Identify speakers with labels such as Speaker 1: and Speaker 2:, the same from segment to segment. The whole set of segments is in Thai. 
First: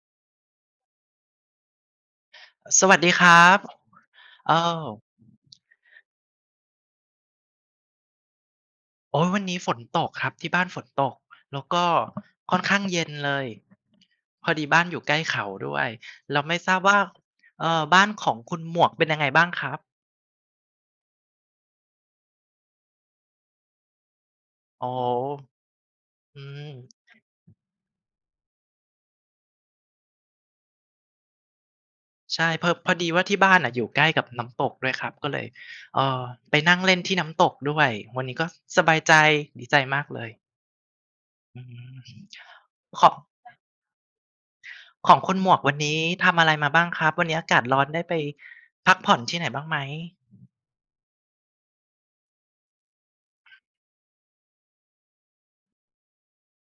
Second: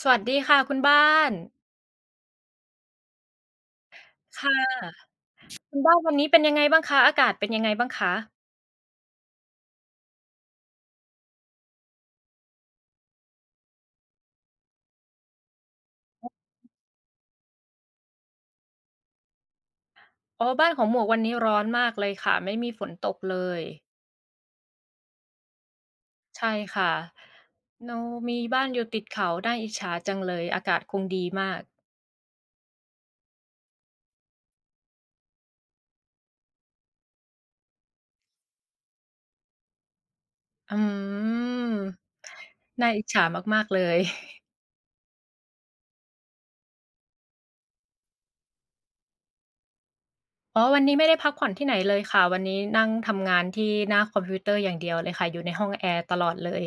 Speaker 1: สวัสดีค่ะคุณบ้าน
Speaker 2: สวัสดีครับ
Speaker 1: ค่
Speaker 2: เอ่อ
Speaker 1: ะคุณบ้านวันนี้เป็นยังไงบ้างคะอากาศเป็นยังไงบ้างคะ
Speaker 2: โอ๊ยวันนี้ฝนตกครับที่บ้านฝนตกแล้วก็ค่อนข้างเย็นเลยพอดีบ้านอยู่ใกล้เขาด้วยเราไม่ทราบว่าบ้านของคุณหมวกเป็นยังไงบ้างครับ
Speaker 1: อ๋อบ้านของหมวกวันนี้ร้อนมากเลยค่ะไม่มีฝนตกเลย
Speaker 2: อ๋ออื
Speaker 1: ใช่
Speaker 2: ม
Speaker 1: ค่ะโนมีบ้านอยู่ติดเขาน่าอิจฉาจังเลยอากาศคงดีมาก
Speaker 2: ใช่พอดีว่าที่บ้านอ่ะอยู่ใกล้กับน้ำตกด้วยครับก็เลยเอ่อไปนั่งเล่นที่น้ำตกด้วย วันนี้ก็สบายใจดีใจมากเลย
Speaker 1: อืม
Speaker 2: อืม
Speaker 1: น่าอิ
Speaker 2: ข
Speaker 1: จ
Speaker 2: อ
Speaker 1: ฉามากๆเลย
Speaker 2: ของคุณหมวกวันนี้ทำอะไรมาบ้างครับวันนี้อากาศร้อนได้ไปพักผ่อนที่ไหนบ้างไหม
Speaker 1: อ๋อวันนี้ไม่ได้พักผ่อนที่ไหนเลยค่ะวันนี้นั่งทำงานที่หน้าคอมพิวเตอร์อย่างเดียวเลยค่ะอยู่ในห้องแอร์ตลอดเลย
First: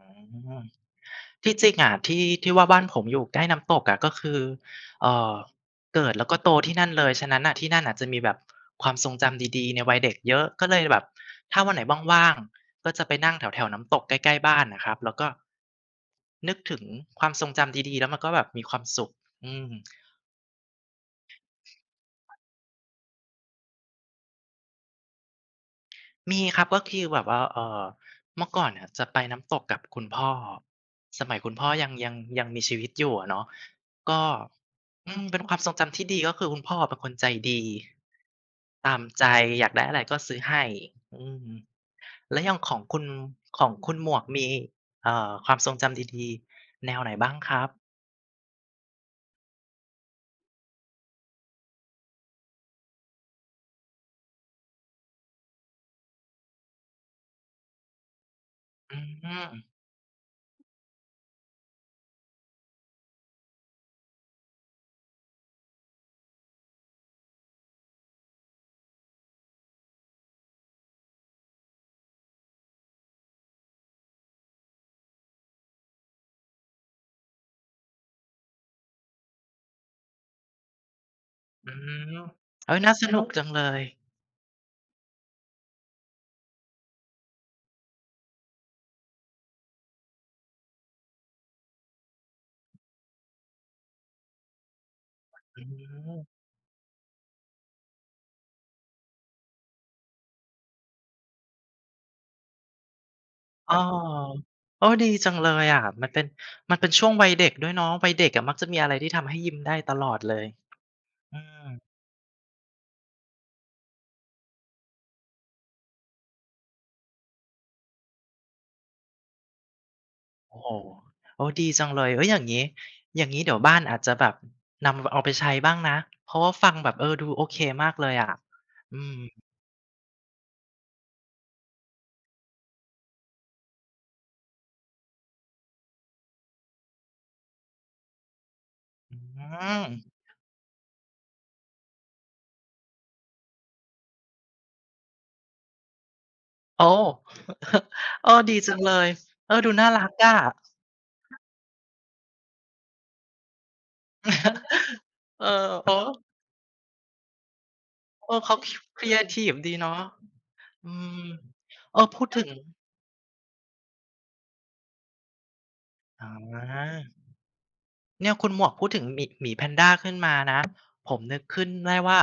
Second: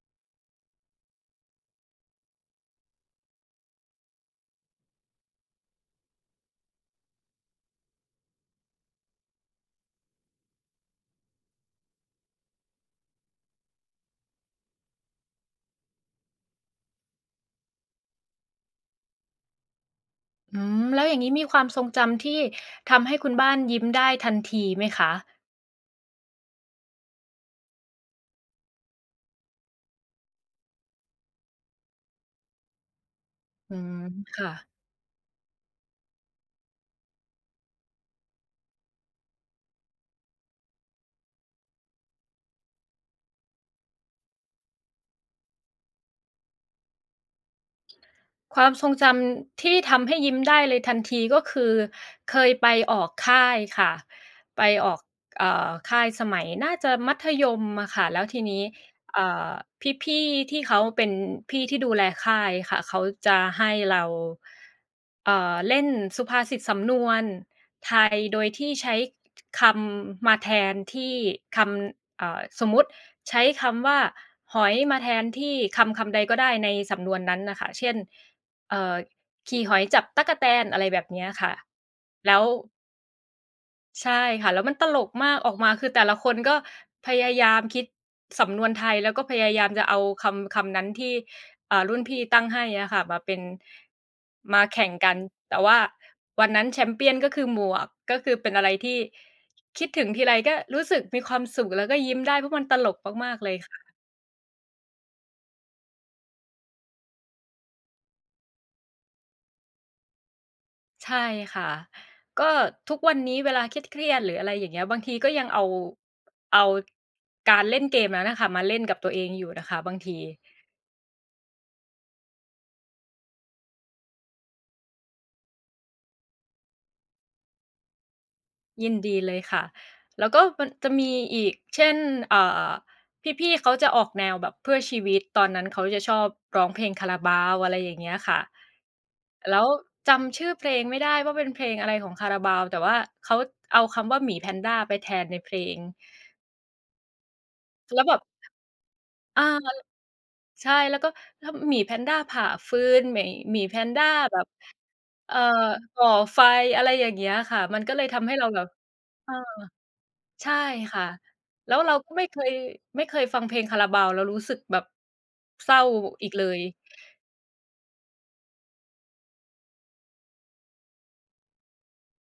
Speaker 2: อืมที่จริงอะที่ที่ว่าบ้านผมอยู่ใกล้น้ำตกอะก็คือเอ่อเกิดแล้วก็โตที่นั่นเลยฉะนั้นน่ะที่นั่นน่ะจะมีแบบความทรงจำดีๆในวัยเด็กเยอะก็เลยแบบถ้าวันไหนว่างๆก็จะไปนั่งแถวๆน้ำตกใกล้ๆบ้านน่ะครับแล้วก็นึกถึงความทรงจำดีๆแล้วมันก็แบบมีความสุขอืม
Speaker 1: อืมแล้วอย่างงี้มีความทรงจำที่ทำให้คุณบ้านยิ้มได้ทันทีไหมคะ
Speaker 2: มีครับก็คือแบบว่าเมื่อก่อนเนี่ยจะไปน้ำตกกับคุณพ่อสมัยคุณพ่อยังมีชีวิตอยู่อะเนาะ
Speaker 1: อืม
Speaker 2: ก็
Speaker 1: ค่ะ
Speaker 2: เป็นความทรงจำที่ดีก็คือคุณพ่อเป็นคนใจดีตามใจอยากได้อะไรก็ซื้อให้อืมแล้วอย่างของคุณหมวกมีความทรงจำดีๆแนวไหนบ้างครับ
Speaker 1: ความทรงจำที่ทำให้ยิ้มได้เลยทันทีก็คือเคยไปออกค่ายค่ะไปออกค่ายสมัยน่าจะมัธยมอะค่ะแล้วทีนี้
Speaker 2: อื
Speaker 1: เอ่อ
Speaker 2: ม
Speaker 1: พี่ๆที่เขาเป็นพี่ที่ดูแลค่ายค่ะเขาจะให้เราเล่นสุภาษิตสำนวนไทยโดยที่ใช้คำมาแทนที่คำสมมุติใช้คำว่าหอยมาแทนที่คำใดก็ได้ในสำนวนนั้นน่ะค่ะเช่น เอ่อขี่หอยจับตั๊กแตนอะไรแบบเนี้ยค่ะ
Speaker 2: อืม
Speaker 1: แล้ว
Speaker 2: เฮ้ยน่าสนุกจังเลย
Speaker 1: ใช่ค่ะแล้วมันตลกมากออกมาคือแต่ละคนก็พยายามคิดสำนวนไทยแล้วก็พยายามจะเอาคำนั้นที่รุ่นพี่ตั้งให้อะค่ะมาแข่งกันแต่
Speaker 2: อื
Speaker 1: ว่า
Speaker 2: ม
Speaker 1: วันนั้นแชมเปียนก็คือหมวกก็คือเป็นอะไรที่คิดถึงทีไรก็รู้สึกมีความสุขแล้วก็ยิ้มได้เพราะมันตลกมากๆเลย
Speaker 2: อ้
Speaker 1: ค่ะ
Speaker 2: อโอ้ดีจังเลยอะมันเป็นช่วงวัยเด็กด้วยเนาะ วัยเด็กอะมักจะมีอะไรที่ทำให้ยิ้มได้ตลอดเลย
Speaker 1: ใช่
Speaker 2: อืม
Speaker 1: ค่ะก็ทุกวันนี้เวลาเครียดๆหรืออะไรอย่างเงี้ยบางทีก็ยังเอาการเล่นเกมนั้นน่ะค่ะมาเล่นกับตัวเองอยู่นะคะบางที
Speaker 2: โอ้โฮโอ้ดีจังเลยเฮ้ยอย่างงี้เดี๋ยวบ้านอาจจะแบบนำเอาไปใช้บ้างนะ เพราะว่าฟังแบบเออดูโอเคมากเลยอะ
Speaker 1: ยิน
Speaker 2: อืม
Speaker 1: ดีเลยค่ะแล้วก็มันจะมีอีกเช่นเอ่อพี่ๆเขาจะออกแนวแบบเพื่อชีวิตตอนนั้นเขาจะชอบร้องเพลง Carabao อะไรอย่างเงี้ยค่ะ
Speaker 2: อื
Speaker 1: แล้ว
Speaker 2: ม
Speaker 1: จำชื่อเพลงไม่ได้ว่าเป็นเพลงอะไรของ Carabao แต่ว่าเขาเอาคำว่าหมีแพนด้าไปแทนในเพลง
Speaker 2: โอ้
Speaker 1: แล้วแบบ
Speaker 2: เออดีจังเลย
Speaker 1: อา
Speaker 2: เออดูน่ารักอะ
Speaker 1: ใช่แล้วก็แล้วหมีแพนด้าผ่าฟืนหมีแพนด้าแบบเอ่อ
Speaker 2: เออโอ้
Speaker 1: ก่อไฟอะไรอย่างเงี้ยค่ะมันก็เลยทำ
Speaker 2: เอ
Speaker 1: ให้
Speaker 2: อ
Speaker 1: เรา
Speaker 2: เขา
Speaker 1: แบบ
Speaker 2: คครีเอ
Speaker 1: เออ
Speaker 2: ทิฟดีเนาะ
Speaker 1: ใช่
Speaker 2: อื
Speaker 1: ค่ะ
Speaker 2: ม
Speaker 1: แล้วเรา
Speaker 2: เออ
Speaker 1: ก็
Speaker 2: พูดถึง
Speaker 1: ไม่เคยฟังเพลงคาราบาวแล้วรู้สึกแบบเศร้า
Speaker 2: อ
Speaker 1: อีกเลย
Speaker 2: า เนี่ยคุณหมวกพูดถึงหมีแพนด้าขึ้นมานะผมนึกขึ้นได้ว่า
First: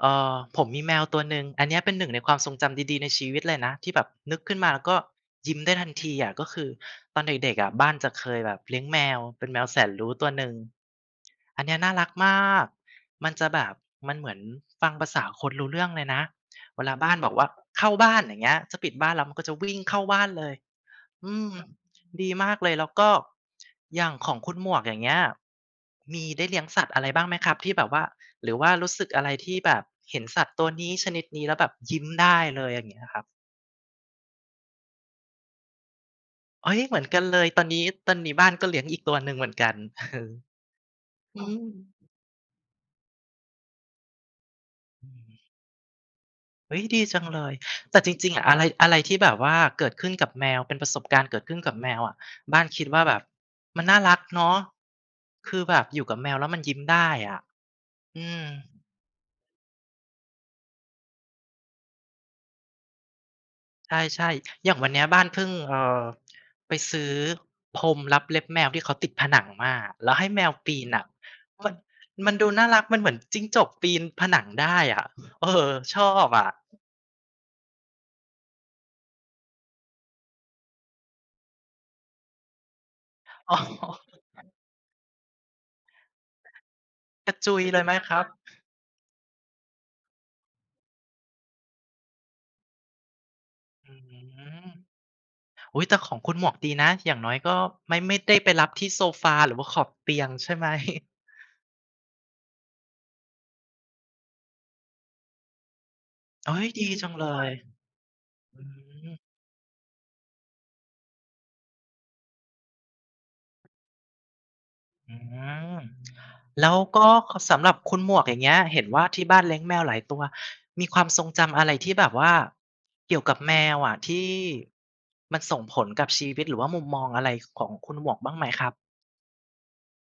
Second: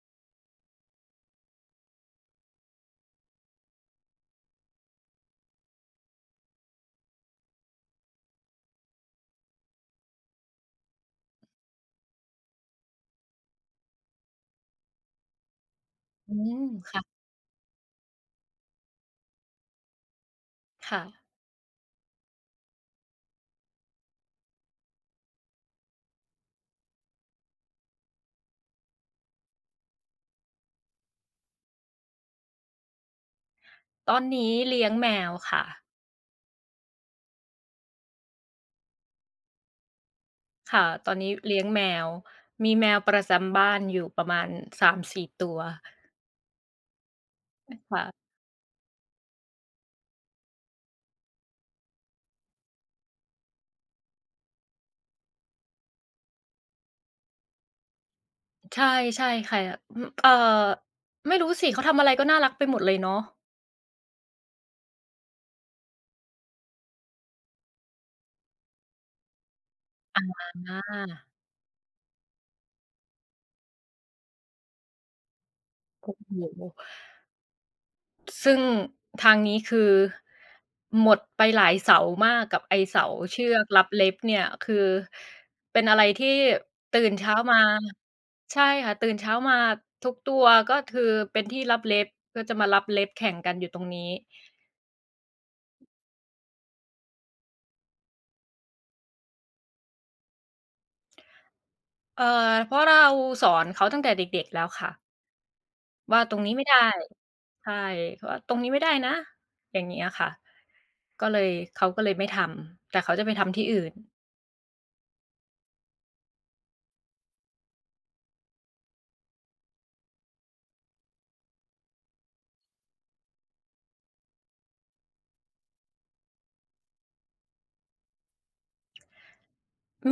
Speaker 2: ผมมีแมวตัวหนึ่งอันเนี้ยเป็นหนึ่งในความทรงจำดีๆในชีวิตเลยนะที่แบบนึกขึ้นมาแล้วก็ยิ้มได้ทันทีอะก็คือตอนเด็กๆอะบ้านจะเคยแบบเลี้ยงแมวเป็นแมวแสนรู้ตัวหนึ่งอันเนี้ยน่ารักมากมันจะแบบมันเหมือนฟังภาษาคนรู้เรื่องเลยนะ
Speaker 1: อืม
Speaker 2: เวลา
Speaker 1: ค่ะ
Speaker 2: บ้านบอกว่าเข้าบ้านอย่างเงี้ยจะปิดบ้านแล้วมันก็จะวิ่งเข้าบ้านเลย
Speaker 1: ค่ะ
Speaker 2: อืมดีมากเลยแล้วก็อย่างของคุณหมวกอย่างเงี้ยมีได้เลี้ยงสัตว์อะไรบ้างไหมครับที่แบบว่าหรือว่ารู้สึกอะไรที่แบบเห็นสัตว์ตัวนี้ชนิดนี้แล้วแบบยิ้มได้เลยอย่างเงี้ยครับ
Speaker 1: ตอนนี้เลี้ยงแมวค่ะ
Speaker 2: เฮ้ยเหมือนกันเลยตอนนี้บ้านก็เลี้ยงอีกตัวหนึ่งเหมือนกันอ
Speaker 1: ค่ะตอนนี้
Speaker 2: อื
Speaker 1: เลี้ย
Speaker 2: ม
Speaker 1: งแมวมีแมวประจำบ้านอยู่ประมาณ
Speaker 2: อื
Speaker 1: 3-4
Speaker 2: ม
Speaker 1: ตัว
Speaker 2: เฮ้ยดีจังเลยแต่จ
Speaker 1: ค่ะ
Speaker 2: ริงๆอะอะไรอะไรที่แบบว่าเกิดขึ้นกับแมวเป็นประสบการณ์เกิดขึ้นกับแมวอะบ้านคิดว่าแบบมันน่ารักเนาะคือแบบอยู่กับแมวแล้วมันยิ้มได้อะอืม
Speaker 1: ใช่ใช่ค่ะอืมไม่รู้สิเขาทำอะไรก็น่ารักไปหมดเลยเนาะ
Speaker 2: ใช่ๆอย่างวันเนี้ยบ้านเพิ่งอไปซื้อพรมลับเล็บแมวที่เขาติดผนังมาแล้วให้แมวปีนอะ
Speaker 1: อา
Speaker 2: มันมันดูน่ารักมันเหมือนจิ้งจกปีนผนังได้อะเออชอ
Speaker 1: โอ้
Speaker 2: บอะ
Speaker 1: โฮซึ่งทางนี้คือหมดไปหลายเสามากกับไอ้เสาเชือ
Speaker 2: อ๋
Speaker 1: กลับเล็บ
Speaker 2: อ
Speaker 1: เนี่ยคือเป็นอะไรที่ตื่น
Speaker 2: ก
Speaker 1: เช้า
Speaker 2: ระจุ
Speaker 1: มา
Speaker 2: ยเลยไหมครับ
Speaker 1: ใช่ค่ะตื่นเช้ามาทุกตัวก็คือเป็นที่ลับเล็บก็จะมาลับเล็บแข่งกันอยู่ตรง
Speaker 2: อื
Speaker 1: นี้
Speaker 2: มอุ๊ยแต่ของคุณหมวกดีนะอย่างน้อยก็ไม่ได้ไปรับที่โซฟาหรือว่าขอบเตียงใช่ไหม
Speaker 1: เอ่อเพราะเราสอนเขาตั้งแต่เด็กๆแล้วค่ะว่าตรงนี้
Speaker 2: เฮ้
Speaker 1: ไม่
Speaker 2: ย
Speaker 1: ได้
Speaker 2: ดีจังเลย
Speaker 1: ใช่เขาว่าตรง
Speaker 2: อื
Speaker 1: นี้ไม่ได้นะ
Speaker 2: ม
Speaker 1: อย่างเงี้ยค่ะก็เลยเขาก็เลยไม่ทำแต่เขาจะไปทำที่อื่น
Speaker 2: อืม แล้วก็สำหรับคุณหมวกอย่างเงี้ยเห็นว่าที่บ้านเลี้ยงแมวหลายตัวมีความทรงจำอะไรที่แบบว่าเกี่ยวกับแมวอะที่มันส่งผลกับชีวิตหรือว่ามุมมองอะไรของคุณหมวกบ้างไหมครับ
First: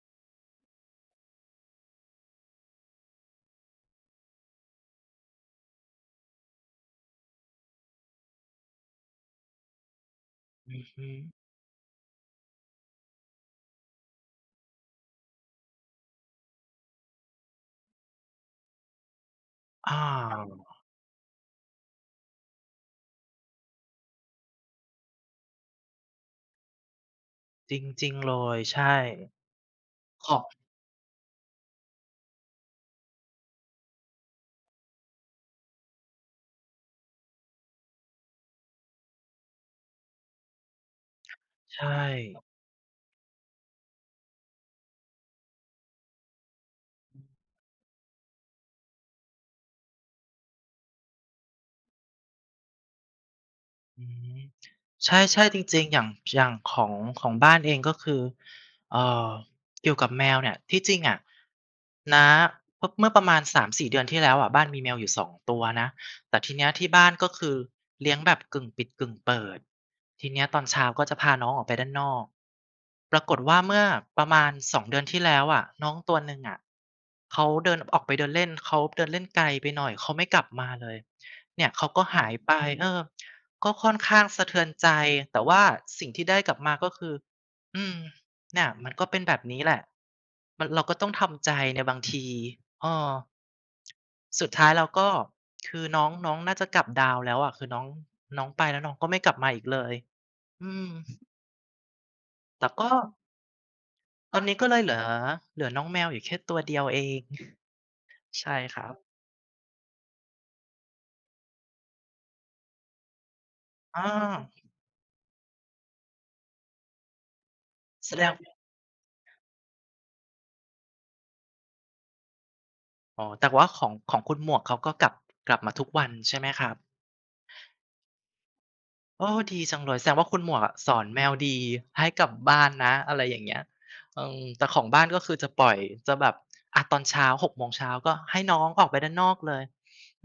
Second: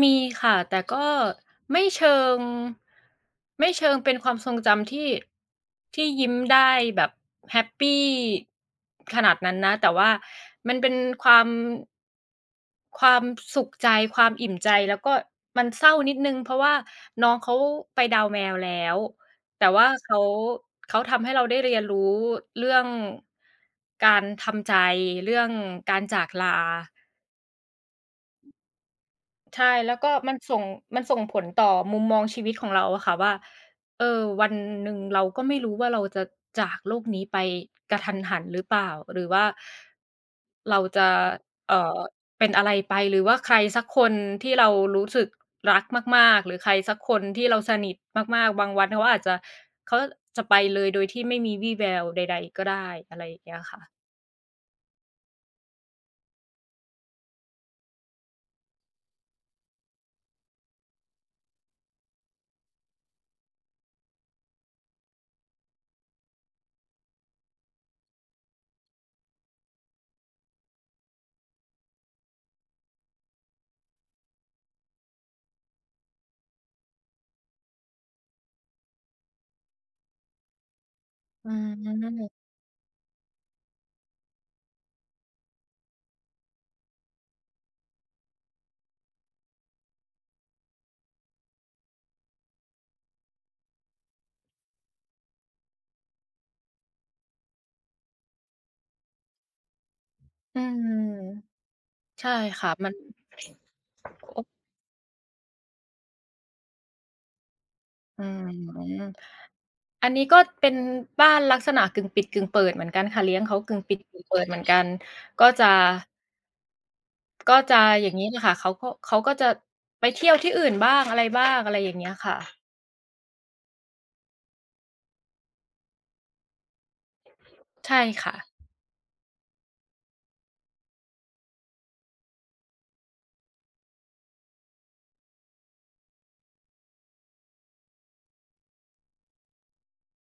Speaker 1: มีค่ะแต่ก็ไม่เชิงไม่เชิงเป็นความทรงจำที่ที่ยิ้มได้แบบแฮปปีขนาดนั้นนะแต่ว่ามัน
Speaker 2: อือ
Speaker 1: เป็น
Speaker 2: ฮึ
Speaker 1: ความความสุขใจความอิ่มใจแล้วก็มันเศร้านิดหนึ่งเพราะว่าน้องเขาไปดาวแมวแล้วแต่ว่า
Speaker 2: อา
Speaker 1: เขาทำให้เราได้เรียนรู้เรื่องการทำใจเรื่องการจากลา
Speaker 2: จริงๆเลยใช่
Speaker 1: ใช่แล้วก็
Speaker 2: ขอบ
Speaker 1: มันส่งผลต่อมุมมองชีวิตของเราอะค่ะว่าเออวันหนึ่งเราก็ไม่รู้ว่าเราจะจากโลกนี้ไปกะทันหันหรือเปล่าหรือว่าเราจะ
Speaker 2: ใช
Speaker 1: เอ่อ
Speaker 2: ่
Speaker 1: เป็นอะไรไปหรือว่าใครสักคนที่เรารู้สึกรักมากๆหรือใครสักคนที่เราสนิทมากๆบางวันเขาจะไปเลยโดยที่ไม่มีวี่แววใดๆก็ได้อะไรอย่างเงี้ยค่ะ
Speaker 2: อืมใช่ๆจริงๆอย่างของบ้านเองก็คือเอ่อเกี่ยวกับแมวเนี่ยที่จริงอะน้าพเมื่อประมาณ3-4 เดือนที่แล้วอะบ้านมีแมวอยู่2 ตัวนะแต่ทีเนี้ยที่บ้านก็คือเลี้ยงแบบกึ่งปิดกึ่งเปิดทีเนี้ยตอนเช้าก็จะพาน้องออกไปด้านนอกปรากฏว่าเมื่อประมาณ2 เดือนที่แล้วอะน้องตัวหนึ่งอะเขาเดินออกไปเดินเล่นเขาเดินเล่นไกลไปหน่อยเขาไม่กลับมาเลย
Speaker 1: อื
Speaker 2: เนี่ยเขาก็หาย
Speaker 1: ม
Speaker 2: ไปเออ ก็ค่อนข้างสะเทือนใจแต่ว่าสิ่งที่ได้กลับมาก็คืออืมเนี่ยมันก็เป็นแบบนี้แหละมันเราก็ต้องทำใจในบางทีเออสุดท้ายเราก็คือน้องน้องน่าจะกลับดาวแล้วอะคือน้องน้องไปแล้วน้องก็ไม่กลับมาอีกเลย
Speaker 1: อื
Speaker 2: อื
Speaker 1: ม
Speaker 2: ม
Speaker 1: ใช่
Speaker 2: แต่
Speaker 1: ค่ะมั
Speaker 2: ก็
Speaker 1: น
Speaker 2: ตอน
Speaker 1: โอ้
Speaker 2: นี้ก็เลยเหลือน้องแมวอยู่แค่ตัวเดียวเอง
Speaker 1: อื
Speaker 2: ใช่ครับ
Speaker 1: ม อันนี้ก็เป็นบ้านลักษณะกึ่งปิดกึ่งเปิดเหมือนกันค่ะเลี้ยงเขากึ่งปิด
Speaker 2: อา
Speaker 1: กึ่งเปิดเหมือนกันก็จะก็จะอย่า
Speaker 2: แส
Speaker 1: ง
Speaker 2: ด
Speaker 1: งี้
Speaker 2: ง
Speaker 1: นะค่ะเขาก็จะไปเที่ยวที่อื่นบ้างอะไรบ้างอะไรอย่างเงี้ยค่ะ
Speaker 2: อ๋อแต่ว่าของคุณหมวกเขาก็กลับมาทุกวันใช่ไหมครับ
Speaker 1: ใช่ค่ะ
Speaker 2: โอ้ดีจังเลยแสดงว่าคุณหมวกอะสอนแมวดีให้กลับบ้านนะอะไรอย่างเงี้ยอืมแต่ของบ้านก็คือจะปล่อยจะแบบอะตอนเช้า6โมงเช้าก็ให้น้องออกไปด้านนอกเลย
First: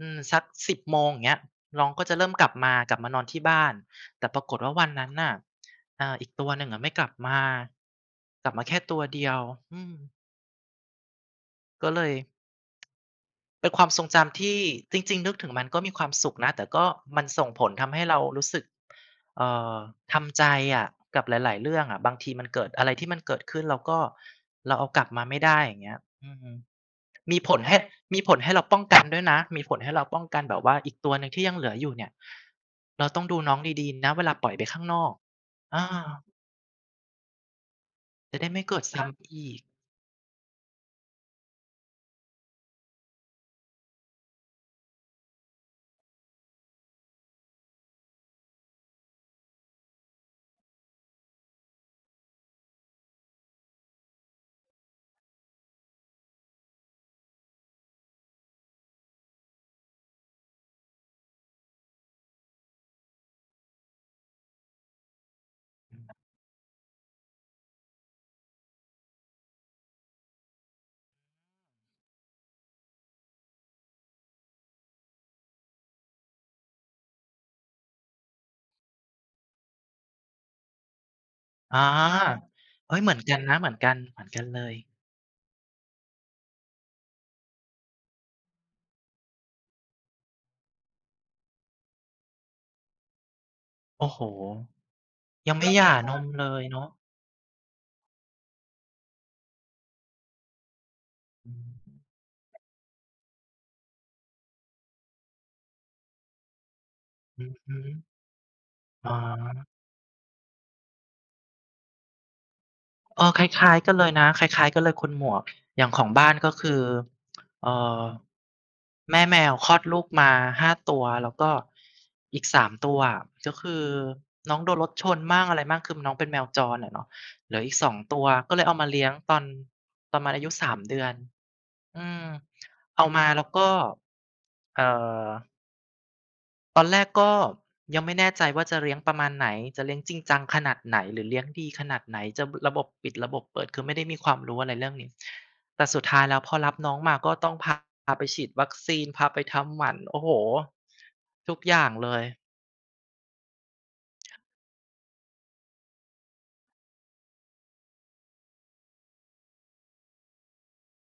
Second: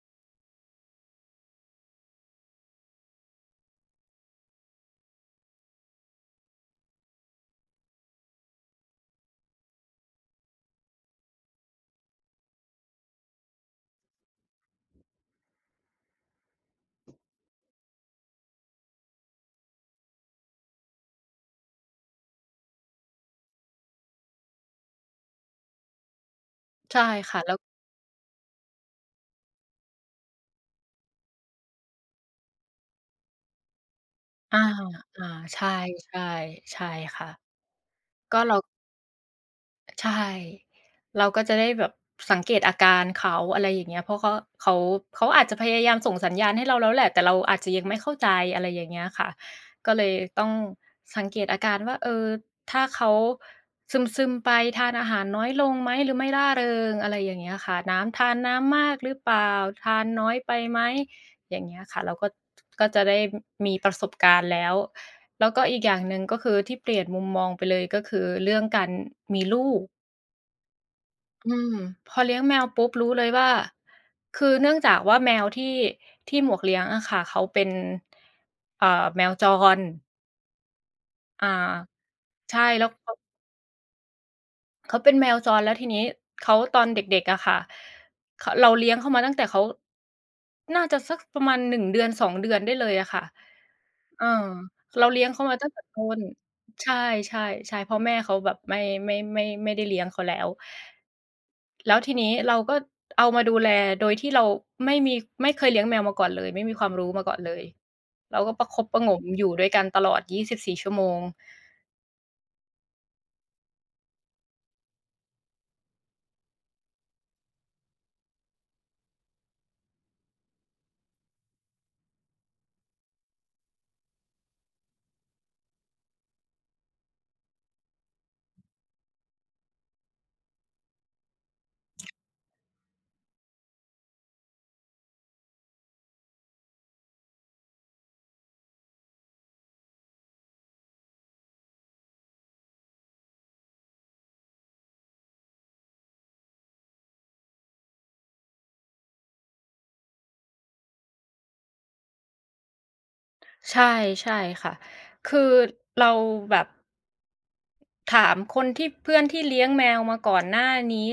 Speaker 2: อืมสัก10โมงอย่างเงี้ยน้องก็จะเริ่มกลับมานอนที่บ้านแต่ปรากฏว่าวันนั้นน่ะอีกตัวหนึ่งอะไม่กลับมากลับมาแค่ตัวเดียวอืมก็เลย เป็นความทรงจำที่จริงๆนึกถึงมันก็มีความสุขนะแต่ก็มันส่งผลทำให้เรารู้สึกเอ่อทำใจอะกับหลายๆเรื่องอะบางทีมันเกิดอะไรที่มันเกิดขึ้นเราก็เราเอากลับมาไม่ได้อย่างเงี้ยอืม
Speaker 1: ใช่ค่ะ
Speaker 2: มีผ
Speaker 1: แล้ว
Speaker 2: ลให้มีผลให้เราป้องกันด้วยนะมีผลให้เราป้องกันแบบว่าอีกตัวหนึ่งที่ยังเหลืออยู่เนี่ยเราต้องดูน้องดีๆนะเวลาปล่อยไป
Speaker 1: อา
Speaker 2: ข้างนอก
Speaker 1: อาใช
Speaker 2: อา
Speaker 1: ่ๆใช่ค่ะ
Speaker 2: จะ
Speaker 1: ก็
Speaker 2: ได้
Speaker 1: เรา
Speaker 2: ไม่เกิดซ้ำอีก
Speaker 1: ใช่เราก็จะได้แบบสังเกตอาการเขาอะไรอย่างเงี้ยเพราะเขาเขาอาจจะพยายามส่งสัญญาณให้เราแล้วแหละแต่เราอาจจะยังไม่เข้าใจอะไรอย่างเงี้ยค่ะก็เลยต้องสังเกตอาการว่าเออถ้าเขาซึมๆไปทานอาหารน้อยลงไหมหรือไม่ร่าเริงอะไรอย่างเงี้ยค่ะน้ำทานน้ำมากหรือเปล่า ทานน้อยไปไหม อย่างเงี้ยค่ะ เราก็จะได้มีประสบการณ์แล้ว แล้วก็อีกอย่างหนึ่งก็คือที่เปลี่ยนมุมมองไปเลยก็คือเรื่องการมีลูก อืมพอเลี้ยงแมวปุ๊บรู้เลยว่าคือเนื่องจากว่าแมวที่ที่หมวกเลี้ยงอะค่ะเขาเป็นเอ่อแมวจรอ่
Speaker 2: อา
Speaker 1: าใช่แล้ว
Speaker 2: เฮ้ยเห
Speaker 1: เขา
Speaker 2: มือนกันนะเหมือนกันเหมือนกันเลย
Speaker 1: เขาเป็นแมวจรแล้วทีนี้เขาตอนเด็กๆอะค่ะขเราเลี้ยงเขามาตั้งแต่เขาน่าจะสักประมาณหนึ่งเดือนสองเดือนได้เลยอะค่ะ
Speaker 2: โอ้โฮ
Speaker 1: เออเราเลี้ยงเขา
Speaker 2: ยั
Speaker 1: มา
Speaker 2: ง
Speaker 1: ตั้
Speaker 2: ไม่
Speaker 1: ง
Speaker 2: ห
Speaker 1: แต่
Speaker 2: ย่า
Speaker 1: ต้
Speaker 2: น
Speaker 1: น
Speaker 2: มเลยเนาะ
Speaker 1: ใช่ๆใช่เพราะแม่เขาแบบไม่ได้เลี้ยงเขาแล้ว
Speaker 2: อื
Speaker 1: แล้
Speaker 2: ม
Speaker 1: วทีนี้เราก็เอามาดูแลโดยที่เราไม่มีไม่เคยเลี้ยงแมวมาก่อนเลยไม่มีความรู้มาก่อน
Speaker 2: อื
Speaker 1: เล
Speaker 2: อ
Speaker 1: ย
Speaker 2: ฮึ
Speaker 1: เราก็ประคบประห
Speaker 2: อ๋
Speaker 1: งมอยู่
Speaker 2: อ
Speaker 1: ด้วยกันตลอด 24 ชั่วโมง
Speaker 2: เออคล้ายๆกันเลยคุณหมวก อย่างของบ้านก็คือเอ่อแม่แมวคลอดลูกมา5ตัวแล้วก็อีก3ตัวอะก็คือน้องโดนรถชนมั่งอะไรมั่งคือน้องเป็นแมวจรอะเนาะเหลืออีก2ตัว ก็เลยเอามาเลี้ยงตอนมันอายุ3เดือนอืมเอามาแล้วก็เอ่อ ตอนแรกก็ยังไม่แน่ใจว่าจะเลี้ยงประมาณไหนจะเลี้ยงจริงจังขนาดไหนหรือเลี้ยงดีขนาดไหนจะระบบปิดระบบเปิดคือไม่ได้มีความรู้อะไรเรื่องนี้แต่สุดท้ายแล้วพอรับน้องมาก็ต้องพาไปฉีดวัคซีนพาไปทำหมันโอ้โฮทุกอย่างเลย
Speaker 1: ใช่ใช่ค่ะคือเราแบบถามคนที่เพื่อนที่เลี้ยงแมวมาก่อนหน้านี้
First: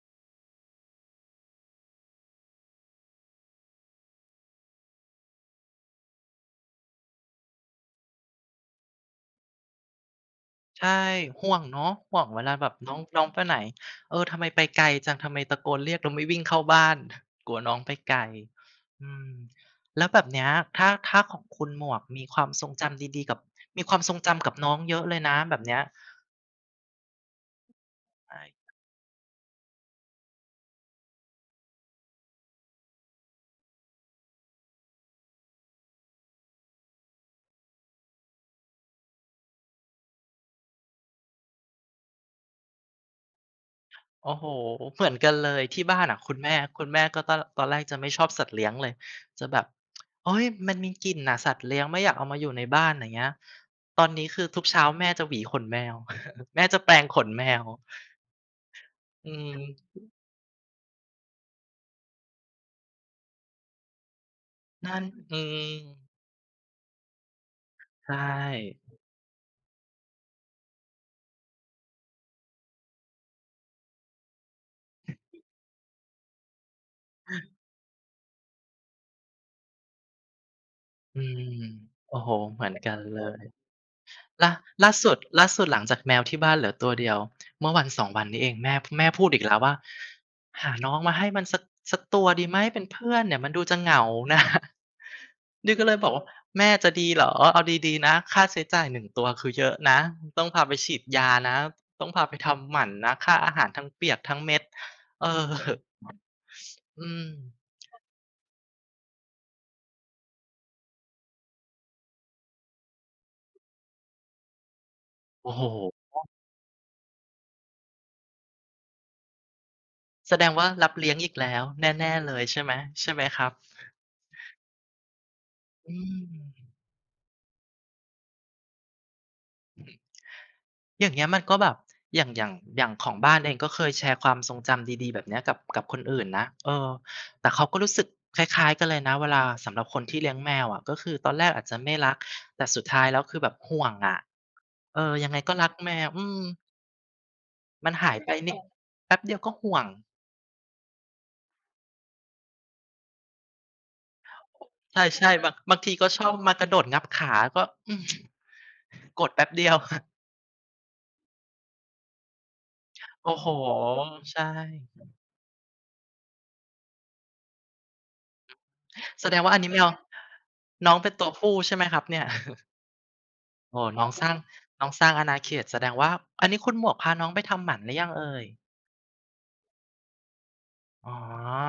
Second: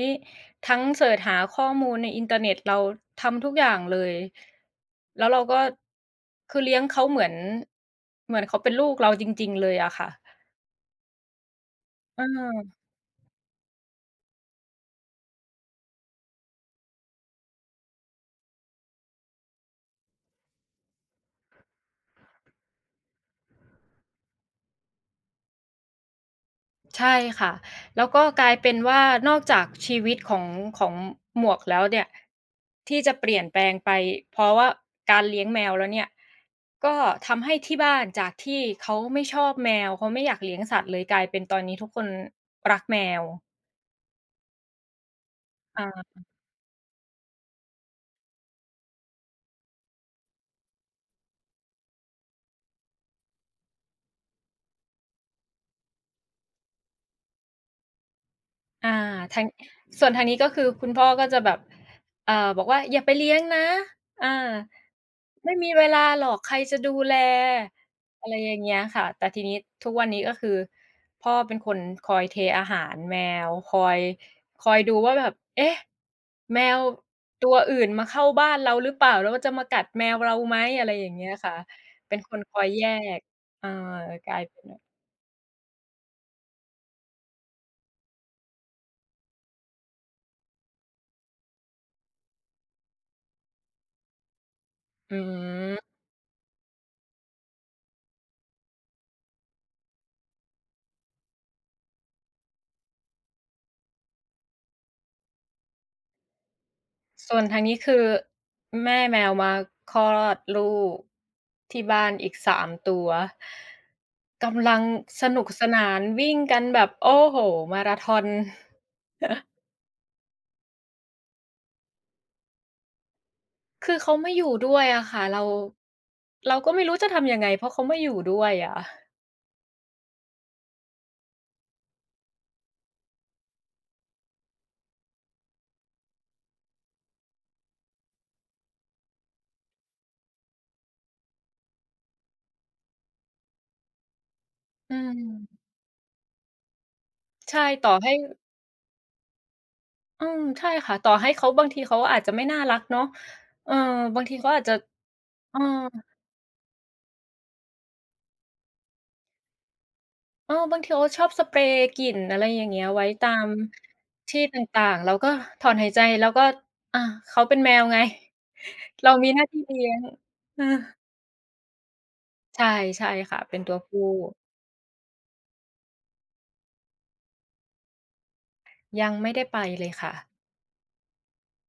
Speaker 1: ทั้งเสิร์ชหาข้อมูลในอินเทอร์เน็ตเราทำทุกอย่างเลยแล้วเราก็คือเลี้ยงเขาเหมือนเหมือนเขาเป็นลูกเราจริงๆเลยอะค่ะ
Speaker 2: ใช่ห่วงเนาะ
Speaker 1: เ
Speaker 2: ห่วงเวลาแบบ
Speaker 1: ออ
Speaker 2: น้องน้องไปไหนเออทำไมไปไกลจังทำไมตะโกนเรียกแล้วไม่วิ่งเข้าบ้านกลัวน้องไปไกลอืมแล้วแบบเนี้ยถ้าของคุณหมวกมีความทรงจำดีๆกับมีความทรงจำกับน้องเยอะเลยนะแบบเนี้ย
Speaker 1: ใช่ค่ะ แล้วก็กลายเป็
Speaker 2: ใช่
Speaker 1: นว่านอกจากชีวิตของหมวกแล้วเนี่ยที่จะเปลี่ยนแปลงไปเพราะว่าการเลี้ยงแมวแล้วเนี่ยก็ทำให้ที่บ้านจากที่เขาไม่ชอบแมวเขาไม่อยากเลี้ยงสัตว์เลยกลายเป็นตอนนี้ทุกคนรักแมว
Speaker 2: โอ้โฮเหมือนกันเลยที่บ้านอะ
Speaker 1: อา
Speaker 2: คุณแม่ก็ตอนแรกจะไม่ชอบสัตว์เลี้ยงเลยจะแบบโอ๊ยมันมีกลิ่นน่ะสัตว์เลี้ยงไม่อยากเอามาอยู่ในบ้านอย่างเงี้ยตอนนี้คือทุกเช้าแม่จะหวีขนแมว แม่จะแปรงขนแมว
Speaker 1: อา
Speaker 2: อื
Speaker 1: ทาง
Speaker 2: ม
Speaker 1: ส่วนทางนี้ก็คือคุณพ่อก็จะแบบบอกว่าอย่าไปเลี้ยงนะอา
Speaker 2: นั่นอื
Speaker 1: ไม่มีเว
Speaker 2: ม
Speaker 1: ลาหรอกใครจะดูแล
Speaker 2: ใช
Speaker 1: อะไรอย่างเงี้
Speaker 2: ่
Speaker 1: ยค่ะแต่ทีนี้ทุกวันนี้ก็คือพ่อเป็นคนคอยเทอาหารแมวคอยดูว่าแบบเอ๊ะแมวตัวอื่นมาเข้าบ้านเราหรือเปล่าแล้วมันจะมากัดแมวเราไหมอะไรอย่าง
Speaker 2: อื
Speaker 1: เงี้ย
Speaker 2: ม
Speaker 1: ค่ะเป็
Speaker 2: โอ้
Speaker 1: น
Speaker 2: โฮ
Speaker 1: คนคอ
Speaker 2: เห
Speaker 1: ย
Speaker 2: มือน
Speaker 1: แย
Speaker 2: กันเล
Speaker 1: ก
Speaker 2: ย
Speaker 1: เออกลาย
Speaker 2: ล่า
Speaker 1: เป็นแบบ
Speaker 2: ล่าสุดหลังจากแมวที่บ้านเหลือตัวเดียวเมื่อวันสองวันนี้เองแม่พูดอีกแล้วว่าหาน้องมาให้มันสักตัวดีไหมเป็นเพื่อนเนี่ยมันดูจะเหงานะ
Speaker 1: อื
Speaker 2: นี่ก็เล
Speaker 1: ม
Speaker 2: ยบอกว่าแม่จะดีเหรอเอาดีๆนะค่าใช้จ่ายหนึ่งตัวคือเยอะนะต้องพาไปฉีดยานะต้องพาไปทำหมันนะค่าอาหารทั้งเปียกทั้งเม็ดเอออืม
Speaker 1: ส่วนทางนี้คือแม่แมวมาคลอดลูกที่บ้านอีก3ตัวกำลังสนุก
Speaker 2: โอ้
Speaker 1: ส
Speaker 2: โฮ
Speaker 1: นานวิ่งกันแบบโอ้โฮมาราธอน
Speaker 2: แสดงว่ารับเลี้ยงอีกแล้วแน่ๆเลยใช่ไหมใช่ไหมครับ
Speaker 1: คือเขาไม่อยู่ด้วยอะค่ะเรา
Speaker 2: อื
Speaker 1: เรา
Speaker 2: ม
Speaker 1: ก็ไม่รู้จะทำยังไงเพราะเขาไม่อยู่ด้วยอะ
Speaker 2: อย่างเงี้ยมันก็แบบอย่างของบ้านเองก็เคยแชร์ความทรงจำดีๆแบบเนี้ยกับคนอื่นนะเออแต่เขาก็รู้สึกคล้ายๆกันเลยนะเวลาสำหรับคนที่เลี้ยงแมวอะก็คือตอนแรกอาจจะไม่รักแต่สุดท้ายแล้วคือแบบห่วงอะ
Speaker 1: อื
Speaker 2: เออยังไงก็
Speaker 1: ม
Speaker 2: รักแมวอืม
Speaker 1: ใช่ต่
Speaker 2: มัน
Speaker 1: อให้
Speaker 2: หายไปนี่แป๊บเดียวก็ห่วง
Speaker 1: อืมใช่ค่ะต่อให้เขาบางทีเขาอาจจะไม่น่ารักเนาะเออบางทีเขาอาจจะ
Speaker 2: ใเอช่ๆบอาง
Speaker 1: เออ
Speaker 2: บางทีก็ชอบมากระโดดงับขาก็อืมกดแป๊บเดียว
Speaker 1: เออบางทีเขาชอบสเปรย์กลิ่นอะไรอย่างเงี้ยไว้ตา
Speaker 2: โอ้โฮ
Speaker 1: มที่
Speaker 2: ใช่
Speaker 1: ต่างๆเราก็ถอนหายใจเราก็อาเขาเป็นแมวไง เรา
Speaker 2: แส
Speaker 1: มี
Speaker 2: ด
Speaker 1: ห
Speaker 2: ง
Speaker 1: น้า
Speaker 2: ว่าอั
Speaker 1: ที่
Speaker 2: นนี้แม
Speaker 1: เลี้
Speaker 2: ว
Speaker 1: ยงเออ
Speaker 2: น้องเป็นตัวผู้ใช่ไหมครับเนี่ย
Speaker 1: ใช่ใช่ค่ะเป็น ตัว
Speaker 2: โอ้น้
Speaker 1: ผู้
Speaker 2: องสร้างน้องสร้างอาณาเขตแสดงว่าอันนี้คุณหมวกพาน้องไปทำหมันหรือยังเอ่ย
Speaker 1: ยังไม่ได้ไปเลยค่ะ
Speaker 2: อ๋อ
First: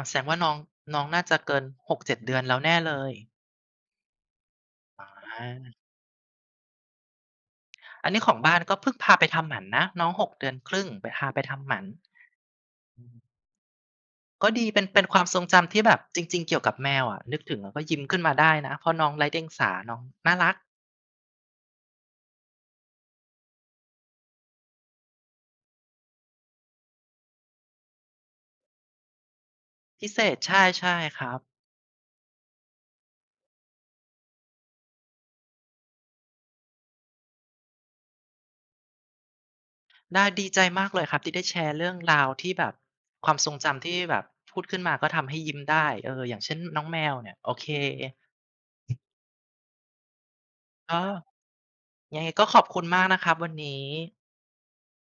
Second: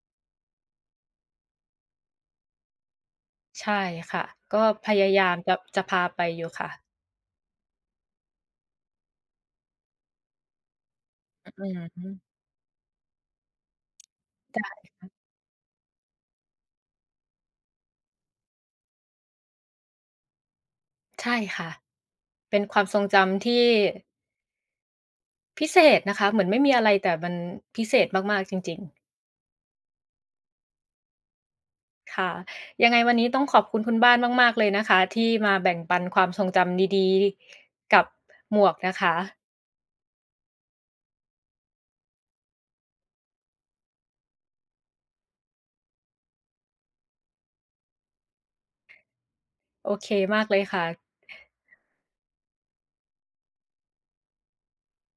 Speaker 2: แสดงว่าน้องน้องน่าจะเกินหกเจ็ดเดือนแล้วแน่เลย
Speaker 1: ใช่ค่ะก็พยายามจะ
Speaker 2: อา
Speaker 1: จะพาไปอยู่ค่ะ
Speaker 2: อันนี้ของบ้านก็เพิ่งพาไปทำหมันนะน้องหกเดือนครึ่งไปพาไป
Speaker 1: อื
Speaker 2: ทำหมัน
Speaker 1: อฮึ
Speaker 2: อืมก็ดี
Speaker 1: จะ
Speaker 2: เป็นความทรงจำที่แบบจริงๆเกี่ยวกับแมวอะนึกถึงแล้วก็ยิ้มขึ้นมาได้นะเพราะน้องไร้เดียงสาน้องน่ารัก
Speaker 1: ใช่ค่ะเป็นความทรงจำที่พิเศษนะคะเหมือนไม่มีอะไรแต่มันพิเศษมากๆจริงๆ
Speaker 2: พิเศษใช่ใช่ครับ
Speaker 1: ค่ะยังไงวันนี้ต้องขอบคุณคุณบ้านมากๆเลยนะคะที่มาแบ่งปันความทรงจำดีๆกับหมวกนะคะ
Speaker 2: ได้ดีใจมากเลยครับที่ได้แชร์เรื่องราวที่แบบความทรงจำที่แบบพูดขึ้นมาก็ทำให้ยิ้มได้เอออย่างเช่นน้องแมวเนี่ยโอเค
Speaker 1: โอเคมากเลยค่ะ
Speaker 2: ก็ยังไงก็ขอบคุณมากนะครับวันนี้